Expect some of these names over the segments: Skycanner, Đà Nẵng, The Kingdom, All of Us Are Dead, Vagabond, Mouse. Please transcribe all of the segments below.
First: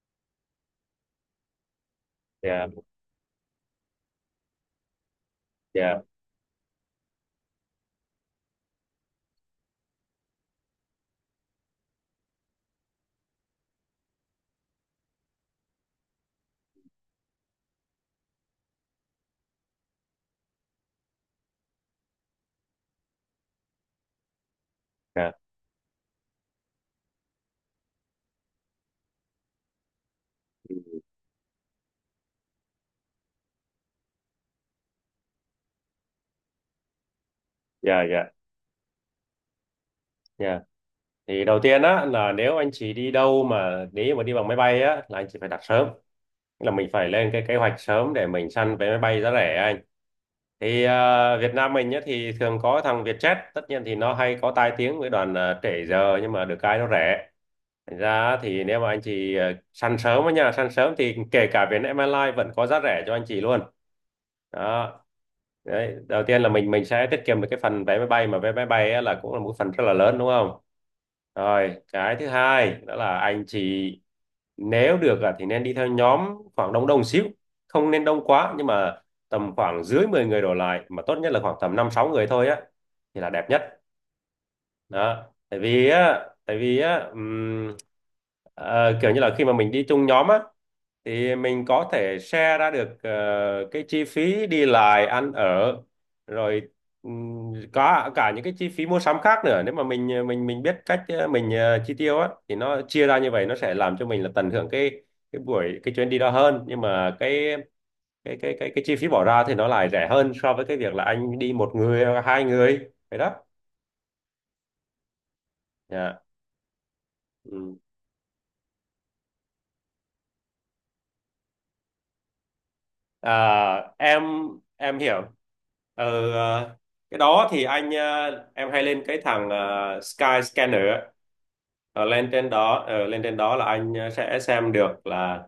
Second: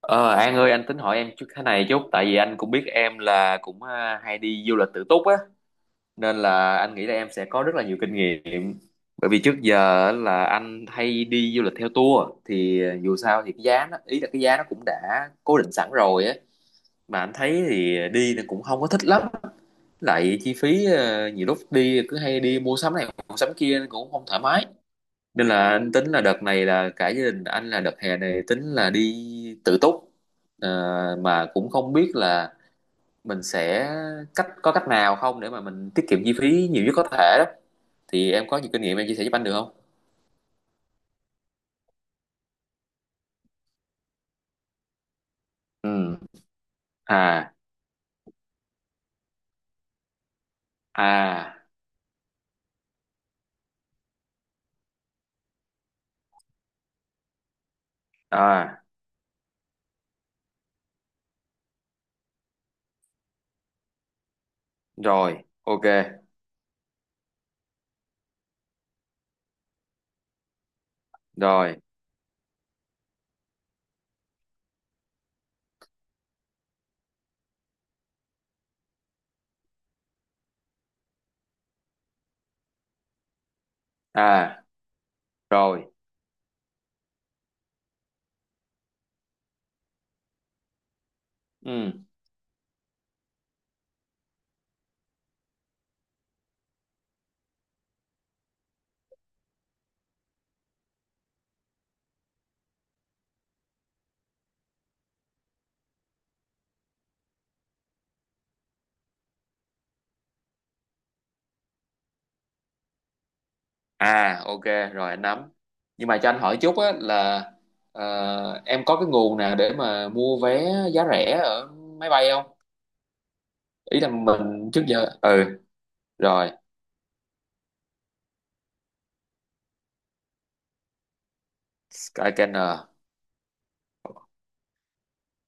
Ờ, An ơi, anh tính hỏi em chút thế này chút, tại vì anh Dạ, cũng biết em là cũng hay đi du lịch tự túc á, dạ, nên là anh nghĩ là em sẽ có rất là nhiều kinh nghiệm. Bởi vì trước giờ á, là anh hay đi du lịch theo tour, thì dù sao thì cái giá nó ý là cái giá nó cũng đã cố định sẵn rồi á, mà anh thấy thì đi nó cũng không có thích lắm, lại chi phí nhiều lúc đi cứ hay đi mua sắm này mua sắm kia nên cũng không thoải mái. dạ, Nên là anh tính là đợt này là cả gia đình anh là đợt hè này tính là đi tự túc. Ờ, mà cũng không biết là mình sẽ có cách nào không để mà mình tiết kiệm chi phí nhiều nhất có thể đó, dạ, dạ, thì em có nhiều kinh nghiệm, em chia sẻ giúp anh được không? dạ. Thì đầu tiên á, là nếu anh chị đi đâu mà nếu mà đi bằng máy bay á, là anh chị phải đặt sớm. Ừ. Tức là mình phải lên cái À. kế hoạch sớm để mình săn vé máy bay giá rẻ anh. Thì Việt À. Nam mình nhá, thì thường có thằng Vietjet, tất nhiên thì nó hay có tai tiếng với đoàn trễ giờ, nhưng mà được cái nó rẻ. Thành ra thì nếu À. mà anh chị săn sớm á nha, săn sớm thì kể cả Vietnam Airlines vẫn có giá rẻ cho anh chị luôn đó. Rồi, ok. Đấy, đầu tiên là mình sẽ tiết kiệm được cái phần vé máy bay, mà vé máy bay á là cũng là một phần rất là lớn đúng không. Rồi. Rồi cái thứ hai đó là anh chị nếu được thì nên đi theo nhóm, khoảng đông đông xíu, không nên đông quá, nhưng mà tầm khoảng dưới 10 người đổ lại, mà tốt nhất là khoảng tầm 5 6 người thôi á, thì là đẹp nhất. À. Đó. Tại Rồi. vì á tại vì á kiểu như là khi mà mình đi chung nhóm á, thì mình có Ừ. thể share ra được cái chi phí đi lại ăn ở, rồi có cả những cái chi phí mua sắm khác nữa. Nếu mà mình mình biết cách mình chi tiêu á, thì nó chia ra như vậy, nó sẽ làm cho mình là tận hưởng cái chuyến đi đó hơn, nhưng mà cái chi phí bỏ ra thì nó lại rẻ hơn so với cái việc là anh đi một người hoặc hai người, vậy đó. À. Ok. Rồi, anh nắm. Nhưng mà Dạ. cho anh hỏi chút á, là Ừ. Em có cái nguồn nào để mà mua vé giá rẻ ở máy bay không? à, Ý là em mình trước em giờ. hiểu. Ừ. ờ, Rồi. ờ, cái đó thì em hay lên cái thằng Sky Scanner. Ờ, lên trên Skycanner. đó ờ, lên trên đó là anh sẽ xem được là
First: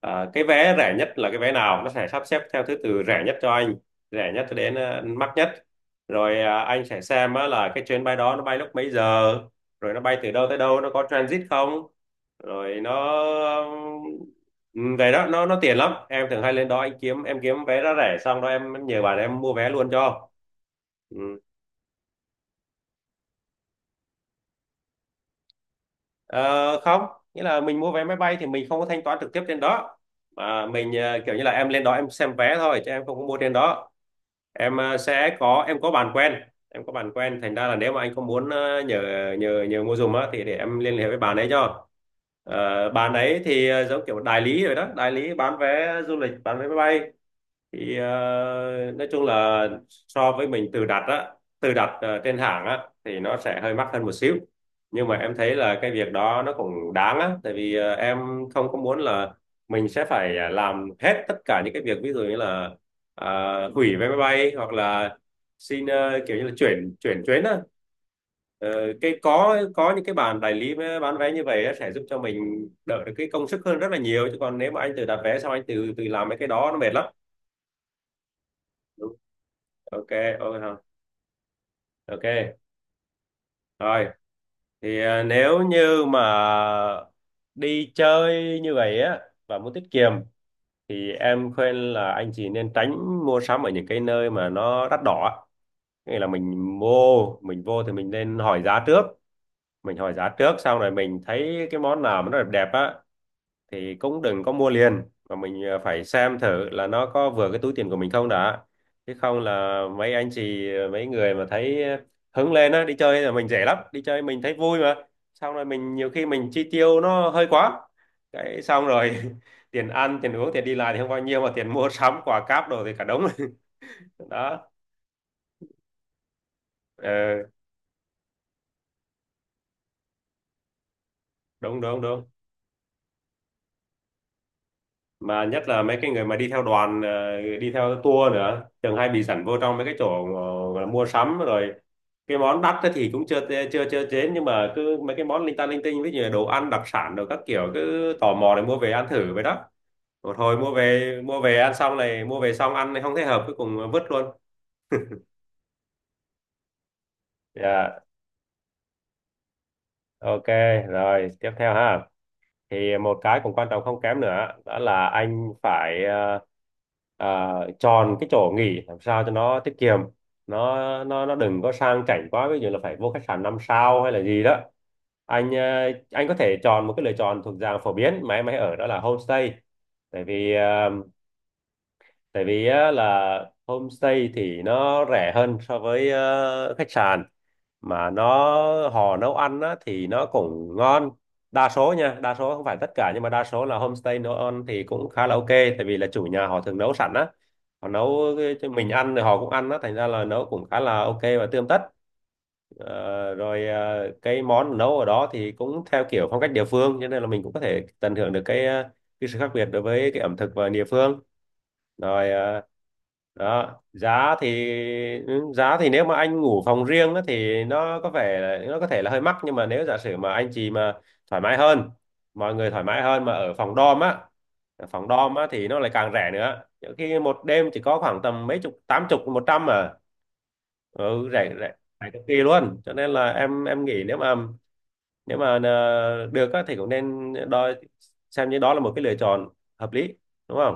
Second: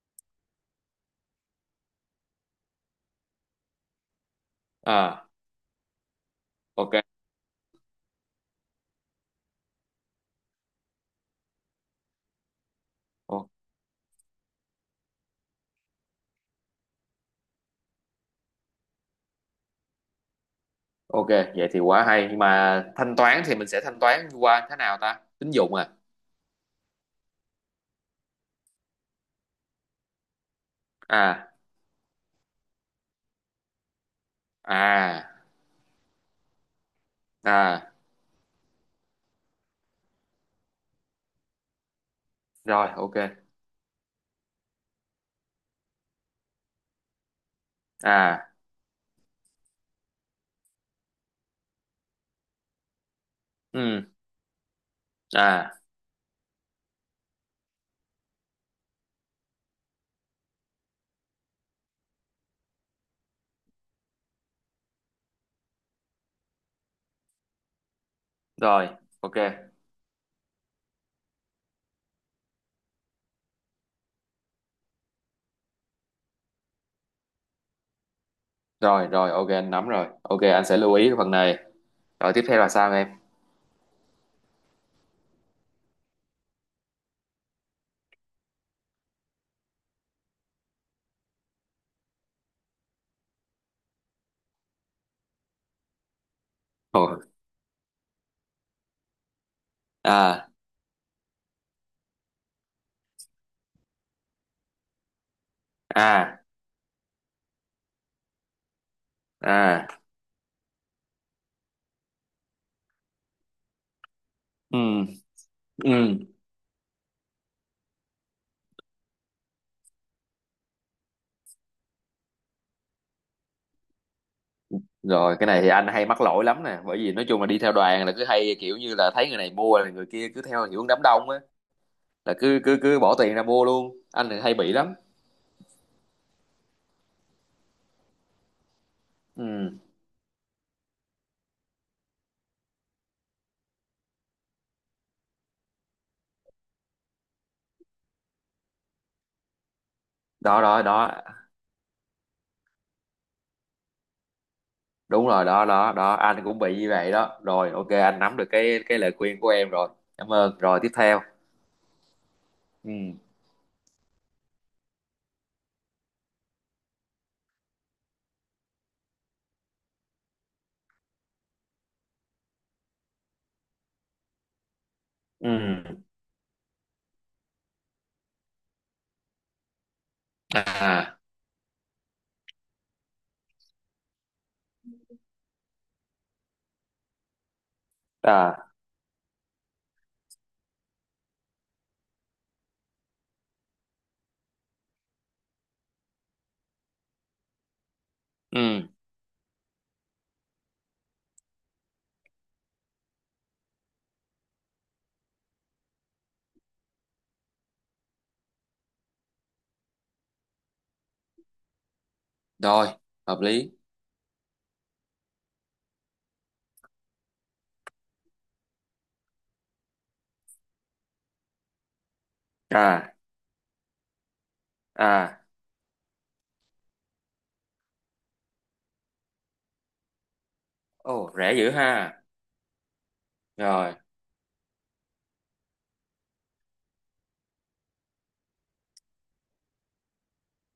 cái vé rẻ nhất là cái vé nào, nó sẽ sắp xếp theo thứ tự rẻ nhất cho anh, rẻ nhất cho đến À. mắc nhất. Rồi anh Ok. sẽ xem á, là cái chuyến bay đó nó bay lúc mấy giờ, rồi nó bay từ đâu tới đâu, nó có transit không, rồi O- về đó nó tiện lắm. Em thường hay lên đó anh kiếm em kiếm vé giá rẻ, xong đó em nhờ bạn em mua vé luôn cho. Ừ. ok, vậy thì quá hay, nhưng mà thanh toán thì mình sẽ thanh toán qua thế nào ta, tín dụng à? Ờ, Không, nghĩa là mình mua vé máy bay thì mình không có thanh toán trực tiếp trên đó, mà mình kiểu như À. là em lên đó em xem vé thôi, chứ em không có mua trên đó. Em ờ, À. sẽ có Em có bạn quen. Em có bạn quen, thành ra là À. nếu mà anh không muốn nhờ nhờ nhờ mua giùm á, thì để em liên hệ với bạn ấy cho. Rồi, Bạn ok. ấy thì giống kiểu đại lý rồi đó, đại lý bán vé du lịch, bán vé máy bay. Thì À. nói chung là so với mình tự đặt á, tự đặt trên hàng á, thì nó sẽ hơi mắc Ừ. hơn một xíu, nhưng mà em thấy À. là cái việc đó nó cũng đáng á. Tại vì em không có muốn là mình sẽ phải làm hết tất cả những cái việc, ví dụ như là ờ, hủy vé máy bay, hoặc là xin kiểu như là chuyển chuyển chuyến á. Rồi, Ờ, cái ok. có những cái bàn bán vé như vậy á, sẽ giúp cho mình đỡ được cái công sức hơn rất là nhiều. Chứ còn nếu mà anh tự đặt vé xong anh tự tự làm mấy cái đó, nó mệt lắm. Rồi, rồi, ok, anh nắm rồi, Ok. ok, Ok anh sẽ hả? lưu ý cái phần này. Rồi, tiếp theo Ok. là sao em? Rồi, thì nếu như mà đi chơi như vậy á, và muốn tiết kiệm, thì em khuyên là anh chị nên tránh mua sắm ở những cái nơi mà nó đắt đỏ á. Nghĩa là Ồ. Mình vô thì mình nên hỏi giá trước. Mình hỏi giá À. trước xong rồi mình thấy cái món nào mà nó đẹp đẹp á, thì cũng đừng có mua liền, mà mình phải xem À. thử là nó có vừa cái túi tiền của mình không đã. Chứ không là À. mấy anh chị ờ, mấy người mà thấy hứng lên á, đi chơi là mình rẻ lắm, đi chơi mình thấy Ừ. vui mà, xong rồi Ừ. mình nhiều khi mình chi tiêu nó hơi quá, cái xong rồi tiền ăn tiền uống tiền đi lại thì không bao nhiêu, mà tiền mua sắm quà cáp đồ thì cả đống. Đó. Rồi, cái này thì anh hay mắc lỗi lắm nè, bởi vì nói chung là Ừ, đi theo đoàn là cứ hay kiểu như là thấy người này mua là người kia cứ theo hiệu đám đông á, đúng đúng đúng. là cứ cứ cứ bỏ tiền ra mua luôn, anh thì hay bị lắm. Mà nhất là mấy cái người mà đi theo tour nữa, thường hay bị Ừ. dẫn vô trong mấy cái chỗ gọi là mua sắm rồi. Cái món đắt ấy thì cũng chưa chưa chưa chế, nhưng mà cứ mấy cái món linh ta linh tinh, ví dụ như đồ ăn đặc sản rồi các kiểu, cứ tò mò để mua về ăn thử vậy đó. Rồi thôi, Đó, mua đó, đó. về mua về ăn xong này, mua về xong ăn này, không thấy hợp, cuối cùng vứt luôn. Đúng rồi, đó, đó, đó, anh cũng bị như vậy đó, rồi ok, Dạ. anh nắm được cái lời khuyên của em rồi, cảm Ok. ơn. Rồi, tiếp theo. Rồi tiếp theo ha, Ừ. thì một cái cũng quan trọng không kém nữa đó là anh phải chọn cái chỗ nghỉ làm sao cho nó tiết kiệm. Nó nó đừng có sang chảnh quá, ví dụ là phải vô khách sạn năm sao hay là gì đó. Ừ. Anh có thể chọn một cái lựa chọn thuộc dạng phổ biến mà em hay ở, đó là homestay. tại vì ờ, À. Tại vì á, là homestay thì nó rẻ hơn so với khách sạn. Mà À. họ nấu ăn á, thì nó cũng ngon. Đa số nha, đa số không phải tất cả, nhưng mà đa số là homestay nấu ăn thì cũng khá là ok. Tại vì là chủ nhà họ thường nấu sẵn á, họ nấu Ừ. cho mình ăn rồi họ cũng ăn á, thành ra là nấu cũng khá là ok và tươm tất. Rồi cái món nấu ở đó thì cũng theo kiểu phong cách địa phương, cho nên là mình cũng có thể tận hưởng được cái sự khác biệt đối với cái ẩm thực và địa phương. Rồi Rồi, hợp lý. đó, giá thì, ừ, giá thì nếu mà anh ngủ phòng riêng á, thì nó có vẻ là, nó có thể là hơi mắc. Nhưng mà nếu giả sử mà anh chị mà thoải mái hơn mọi người thoải mái À. hơn mà ở phòng dorm á ở phòng dorm À. á thì nó lại càng rẻ nữa, nhiều khi một đêm chỉ có khoảng tầm mấy chục, tám chục, một trăm à. Ồ, Ừ, rẻ rẻ dữ rẻ. Rẻ ha. cực kỳ luôn, cho nên là em Rồi. nghĩ nếu mà nếu mà được á, thì cũng nên đo xem như đó là một cái lựa chọn hợp lý, đúng không.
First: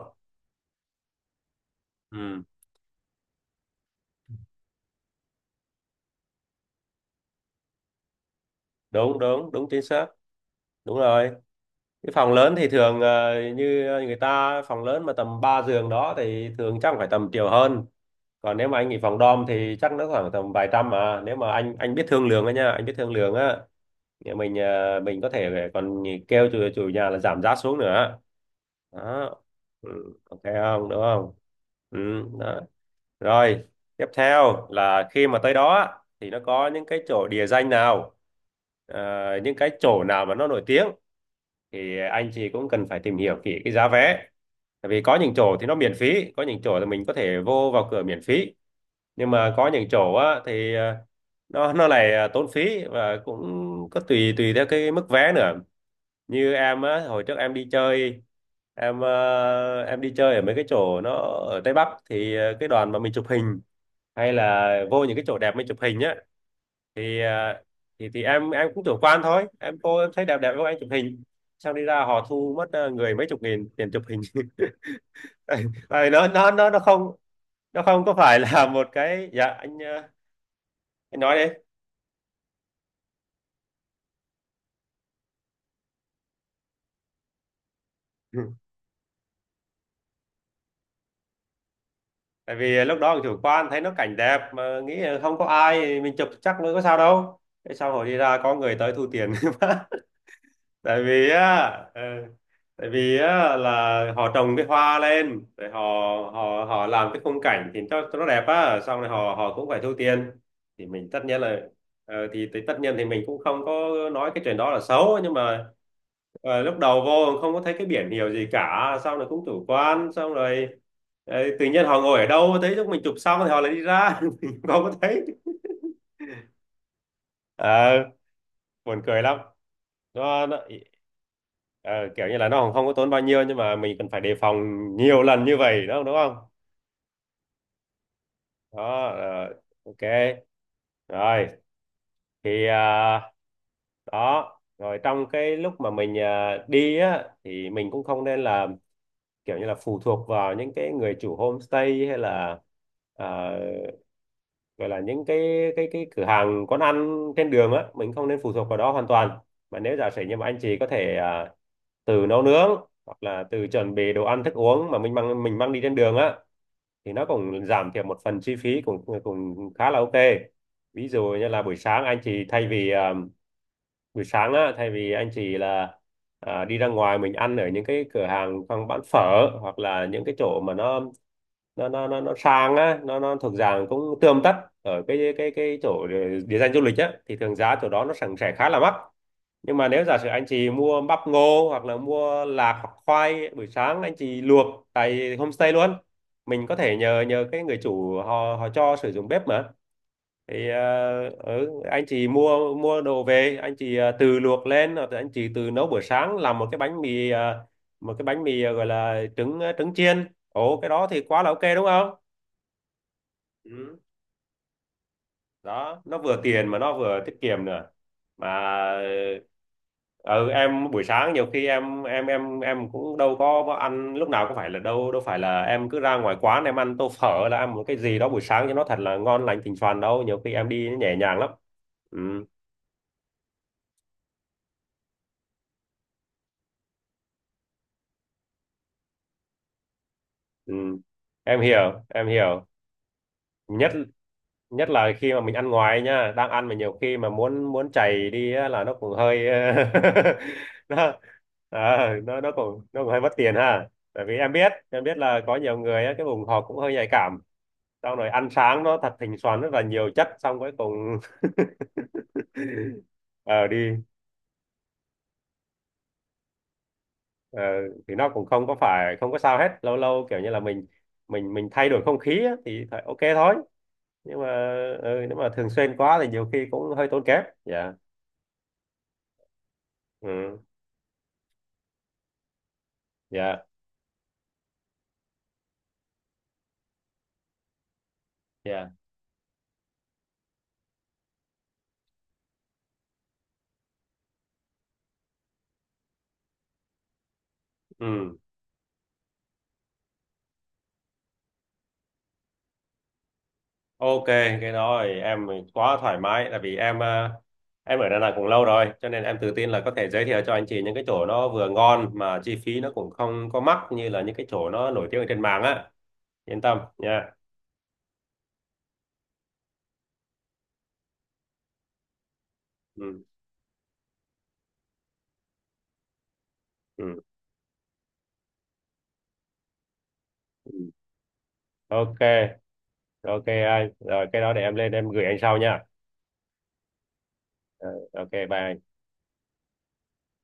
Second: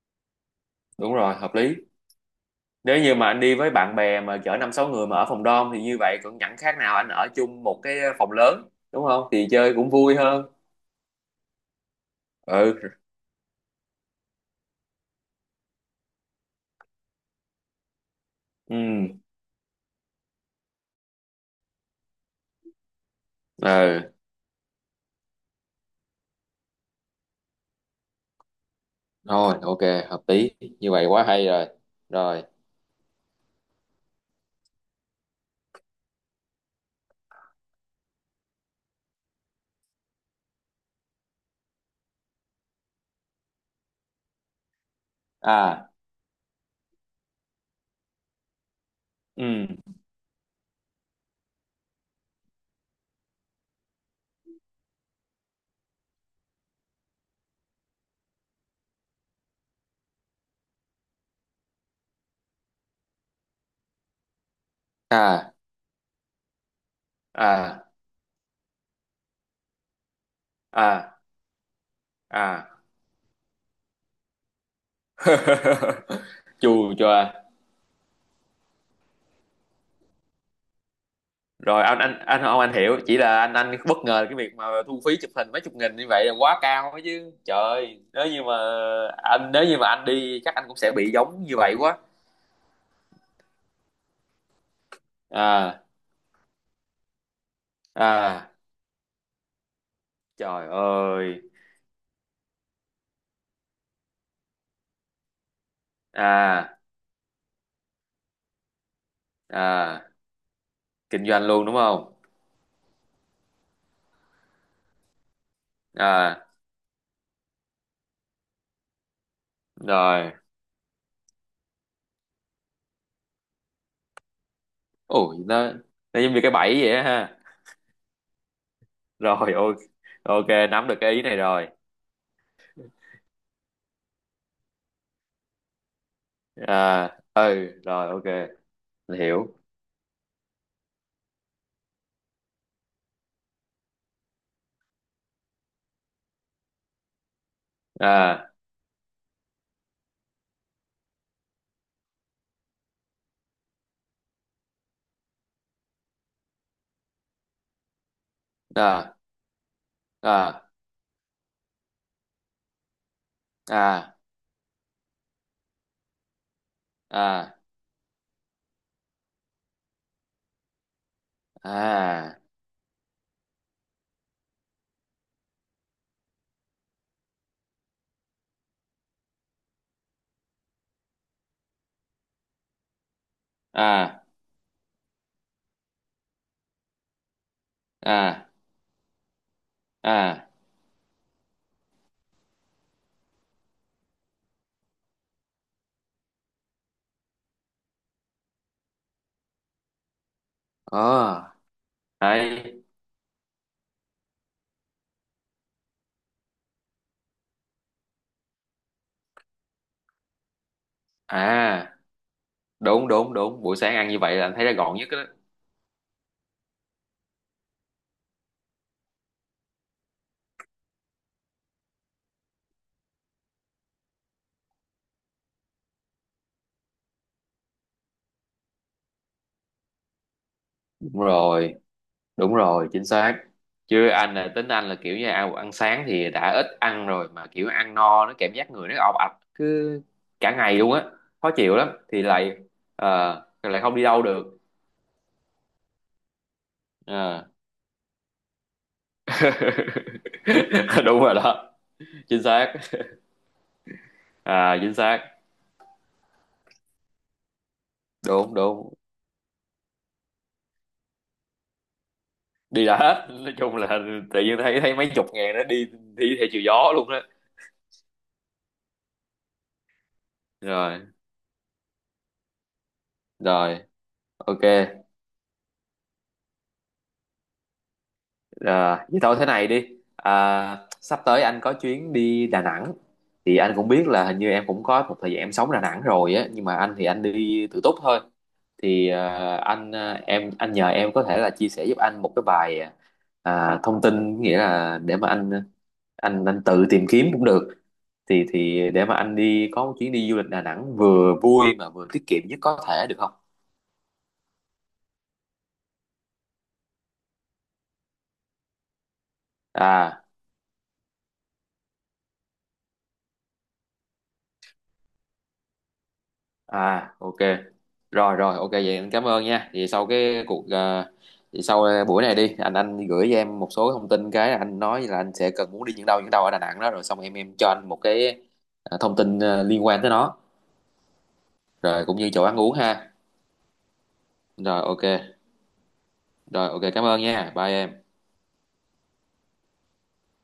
Đúng rồi, hợp lý. Ừ, Nếu như mà anh đi với bạn bè mà chở năm sáu người mà ở phòng dorm thì như vậy cũng chẳng khác nào anh ở chung một cái phòng lớn, đúng đúng không, thì đúng đúng, chơi chính cũng xác, vui hơn. đúng rồi. Cái phòng lớn thì Ừ. thường như người ta, phòng lớn mà tầm 3 giường đó thì thường chắc phải tầm triệu hơn. Còn nếu mà anh nghỉ phòng Ừ. dorm thì chắc nó khoảng tầm vài trăm. Mà nếu mà anh biết thương lượng á nha, anh biết thương lượng á, Ừ. thì mình mình có thể còn kêu chủ nhà là giảm giá xuống nữa, đó. Thôi, ok. Ừ, Hợp ok lý, không, như đúng vậy quá không. hay rồi. Ừ, Rồi. đó. Rồi tiếp theo là khi mà tới đó á, thì nó có những cái chỗ địa danh nào, ờ, những cái chỗ nào mà nó nổi tiếng, thì anh chị cũng cần phải tìm hiểu kỹ cái giá vé. Tại vì có những chỗ thì nó À. miễn phí, có những chỗ là mình có thể vào cửa miễn phí, nhưng mà Ừ. có những chỗ á, thì nó lại tốn phí, và cũng có tùy tùy theo cái mức vé nữa. Như em á, hồi trước em đi chơi, ở mấy cái chỗ nó ở Tây Bắc, thì cái đoàn mà mình chụp hình, hay là vô những cái chỗ À. đẹp mình chụp hình á, thì à, À. thì thì em cũng chủ quan thôi, em cô em thấy đẹp đẹp với anh chụp À. hình, xong đi ra họ thu À. mất người mấy chục nghìn tiền chụp hình. tại tại vì nó nó nó Chù nó cho. không nó không có phải là một cái, dạ anh à, anh nói đi. Rồi, anh không, anh hiểu, chỉ là anh bất ngờ cái việc mà thu phí chụp hình mấy chục nghìn như vậy là quá cao ấy chứ trời, Ừ. Nếu như mà anh đi chắc anh cũng sẽ bị giống như vậy quá. Tại vì lúc đó chủ quan thấy nó cảnh đẹp mà nghĩ là không có À. ai mình chụp chắc mới có sao đâu. Thế sau hồi đi ra À. có người tới thu tiền. Trời Tại vì ơi. á, ờ, tại vì á là họ trồng cái hoa lên rồi họ họ À. họ làm cái khung cảnh thì cho nó đẹp á, xong rồi họ họ cũng phải thu À. tiền. Thì mình Kinh tất nhiên doanh là luôn đúng không? Thì tất nhiên thì mình cũng không có nói cái chuyện đó là xấu, nhưng mà À. Lúc đầu vô không có thấy cái biển hiệu gì cả, xong rồi cũng chủ quan Rồi. xong rồi tự nhiên họ ngồi ở đâu thấy lúc mình chụp xong thì họ lại đi ra. Mình không có thấy. Ủa, nó giống như cái bẫy vậy á ha. Ờ, buồn cười lắm. Rồi, ok. Ok, nó, nó nắm được cái ý này rồi. ờ, Kiểu như là nó còn không có tốn bao nhiêu nhưng mà mình cần phải đề phòng nhiều lần như vậy, đúng không, đúng không? À. Ừ. Rồi, ok, Đó, mình hiểu. ok. Rồi thì đó, rồi trong cái lúc mà mình đi á thì mình cũng không nên À. là kiểu như là phụ thuộc vào những cái người chủ homestay, hay là à, gọi là những cái cửa hàng quán ăn trên đường á, mình không nên phụ thuộc vào đó hoàn À. toàn, mà nếu giả sử như mà anh À. chị có thể từ nấu nướng hoặc là từ chuẩn bị À. đồ ăn thức uống mà mình mang đi trên đường á, thì nó À. cũng giảm thiểu một phần chi phí, cũng cũng khá là ok. Ví dụ như là buổi sáng anh À. chị thay vì buổi sáng á thay vì anh chị là đi ra ngoài mình ăn ở những cái cửa hàng hoặc bán phở, hoặc là những cái chỗ mà nó sang á, nó thuộc dạng cũng À. tươm tất. Ở cái chỗ địa danh du lịch á thì thường giá chỗ đó nó sẽ À. Khá là mắc, nhưng mà nếu giả sử À. anh chị mua bắp ngô hoặc là mua lạc hoặc khoai, buổi sáng anh chị luộc tại homestay luôn. Mình có thể nhờ nhờ cái người chủ, họ họ cho sử dụng bếp mà. Thì Ờ, ừ, anh chị đấy. mua mua đồ về, anh chị tự luộc lên, hoặc là anh chị tự nấu buổi sáng, làm một cái bánh mì gọi là trứng, trứng chiên, ồ cái đó thì quá là ok đúng À. không. Đúng, đúng, đúng, buổi sáng Ừ. ăn như vậy là anh thấy nó gọn nhất đó. Đó, nó vừa tiền mà nó vừa tiết kiệm nữa, mà ừ, em buổi sáng nhiều khi em cũng đâu có ăn lúc nào, có phải là đâu đâu phải là em cứ ra ngoài quán em ăn tô phở, là ăn một cái gì đó buổi sáng cho nó thật là ngon lành thịnh soàn đâu, nhiều khi em đi Đúng nhẹ nhàng lắm. rồi. Ừ, Đúng rồi, chính xác. Chứ anh là tính anh là kiểu như ăn ăn sáng thì đã ít ăn rồi, mà kiểu ăn no nó cảm giác người nó ọp ạch cứ cả ừ. ngày luôn á, khó Em chịu lắm, hiểu, thì em lại hiểu. ờ, lại Nhất không đi đâu được. Nhất là khi mà mình ăn ngoài nhá, đang ăn mà nhiều khi mà Ờ. muốn muốn chảy đi á, là nó cũng hơi nó Đúng rồi đó, nó chính xác. cũng cũng hơi mất tiền ha. Tại vì À, chính em biết xác. là có nhiều người á, cái vùng họ cũng hơi nhạy cảm, xong rồi ăn Đúng, sáng đúng. nó thật thỉnh xoắn rất là nhiều chất xong cuối cùng Đi đã hết, nói ờ chung là đi. tự nhiên thấy thấy mấy chục ngàn nó đi đi theo chiều gió luôn đó. ờ, thì nó cũng không có phải không có sao hết, lâu lâu kiểu như là Rồi, mình thay đổi không khí á, thì phải ok thôi, rồi, nhưng mà ok. ừ, nếu mà thường xuyên quá thì nhiều khi cũng hơi tốn kém. Dạ, Ờ, Vậy thôi thế này đi, ừ, sắp tới anh có chuyến đi Đà Nẵng, thì dạ. anh cũng biết là hình như em cũng có một thời gian em sống Đà Nẵng rồi á, nhưng mà anh thì anh đi tự túc thôi. Dạ. Thì em anh nhờ em có thể là chia sẻ giúp anh một cái bài, thông tin, nghĩa là để mà anh tự tìm kiếm cũng được, Ừ. thì để mà anh đi có một chuyến đi du lịch Đà Nẵng vừa vui mà vừa tiết kiệm nhất có thể được không? Ok, cái đó thì em quá thoải mái, tại vì em em ở Đà Nẵng cũng lâu rồi cho nên em tự tin là có thể À. giới thiệu cho anh chị những cái chỗ nó vừa ngon mà chi phí nó cũng không có mắc như là những cái chỗ nó nổi tiếng ở trên mạng á. Yên tâm À, nha. ok. Rồi, rồi ok, vậy anh cảm ơn nha. Vậy sau cái cuộc ờ, thì sau ờ, buổi này đi, anh Ừ. gửi cho em một số thông tin, cái anh nói là anh sẽ cần muốn đi những đâu ở Đà Nẵng đó, rồi xong Ừ. em cho anh một cái thông tin liên quan tới nó, Ừ. rồi cũng Ok, như chỗ ăn uống ha. ok anh. Rồi cái đó để em Rồi, lên ok. em gửi anh sau nha. Rồi, ok, cảm ơn nha, bye Ờ, em. ok, bye anh.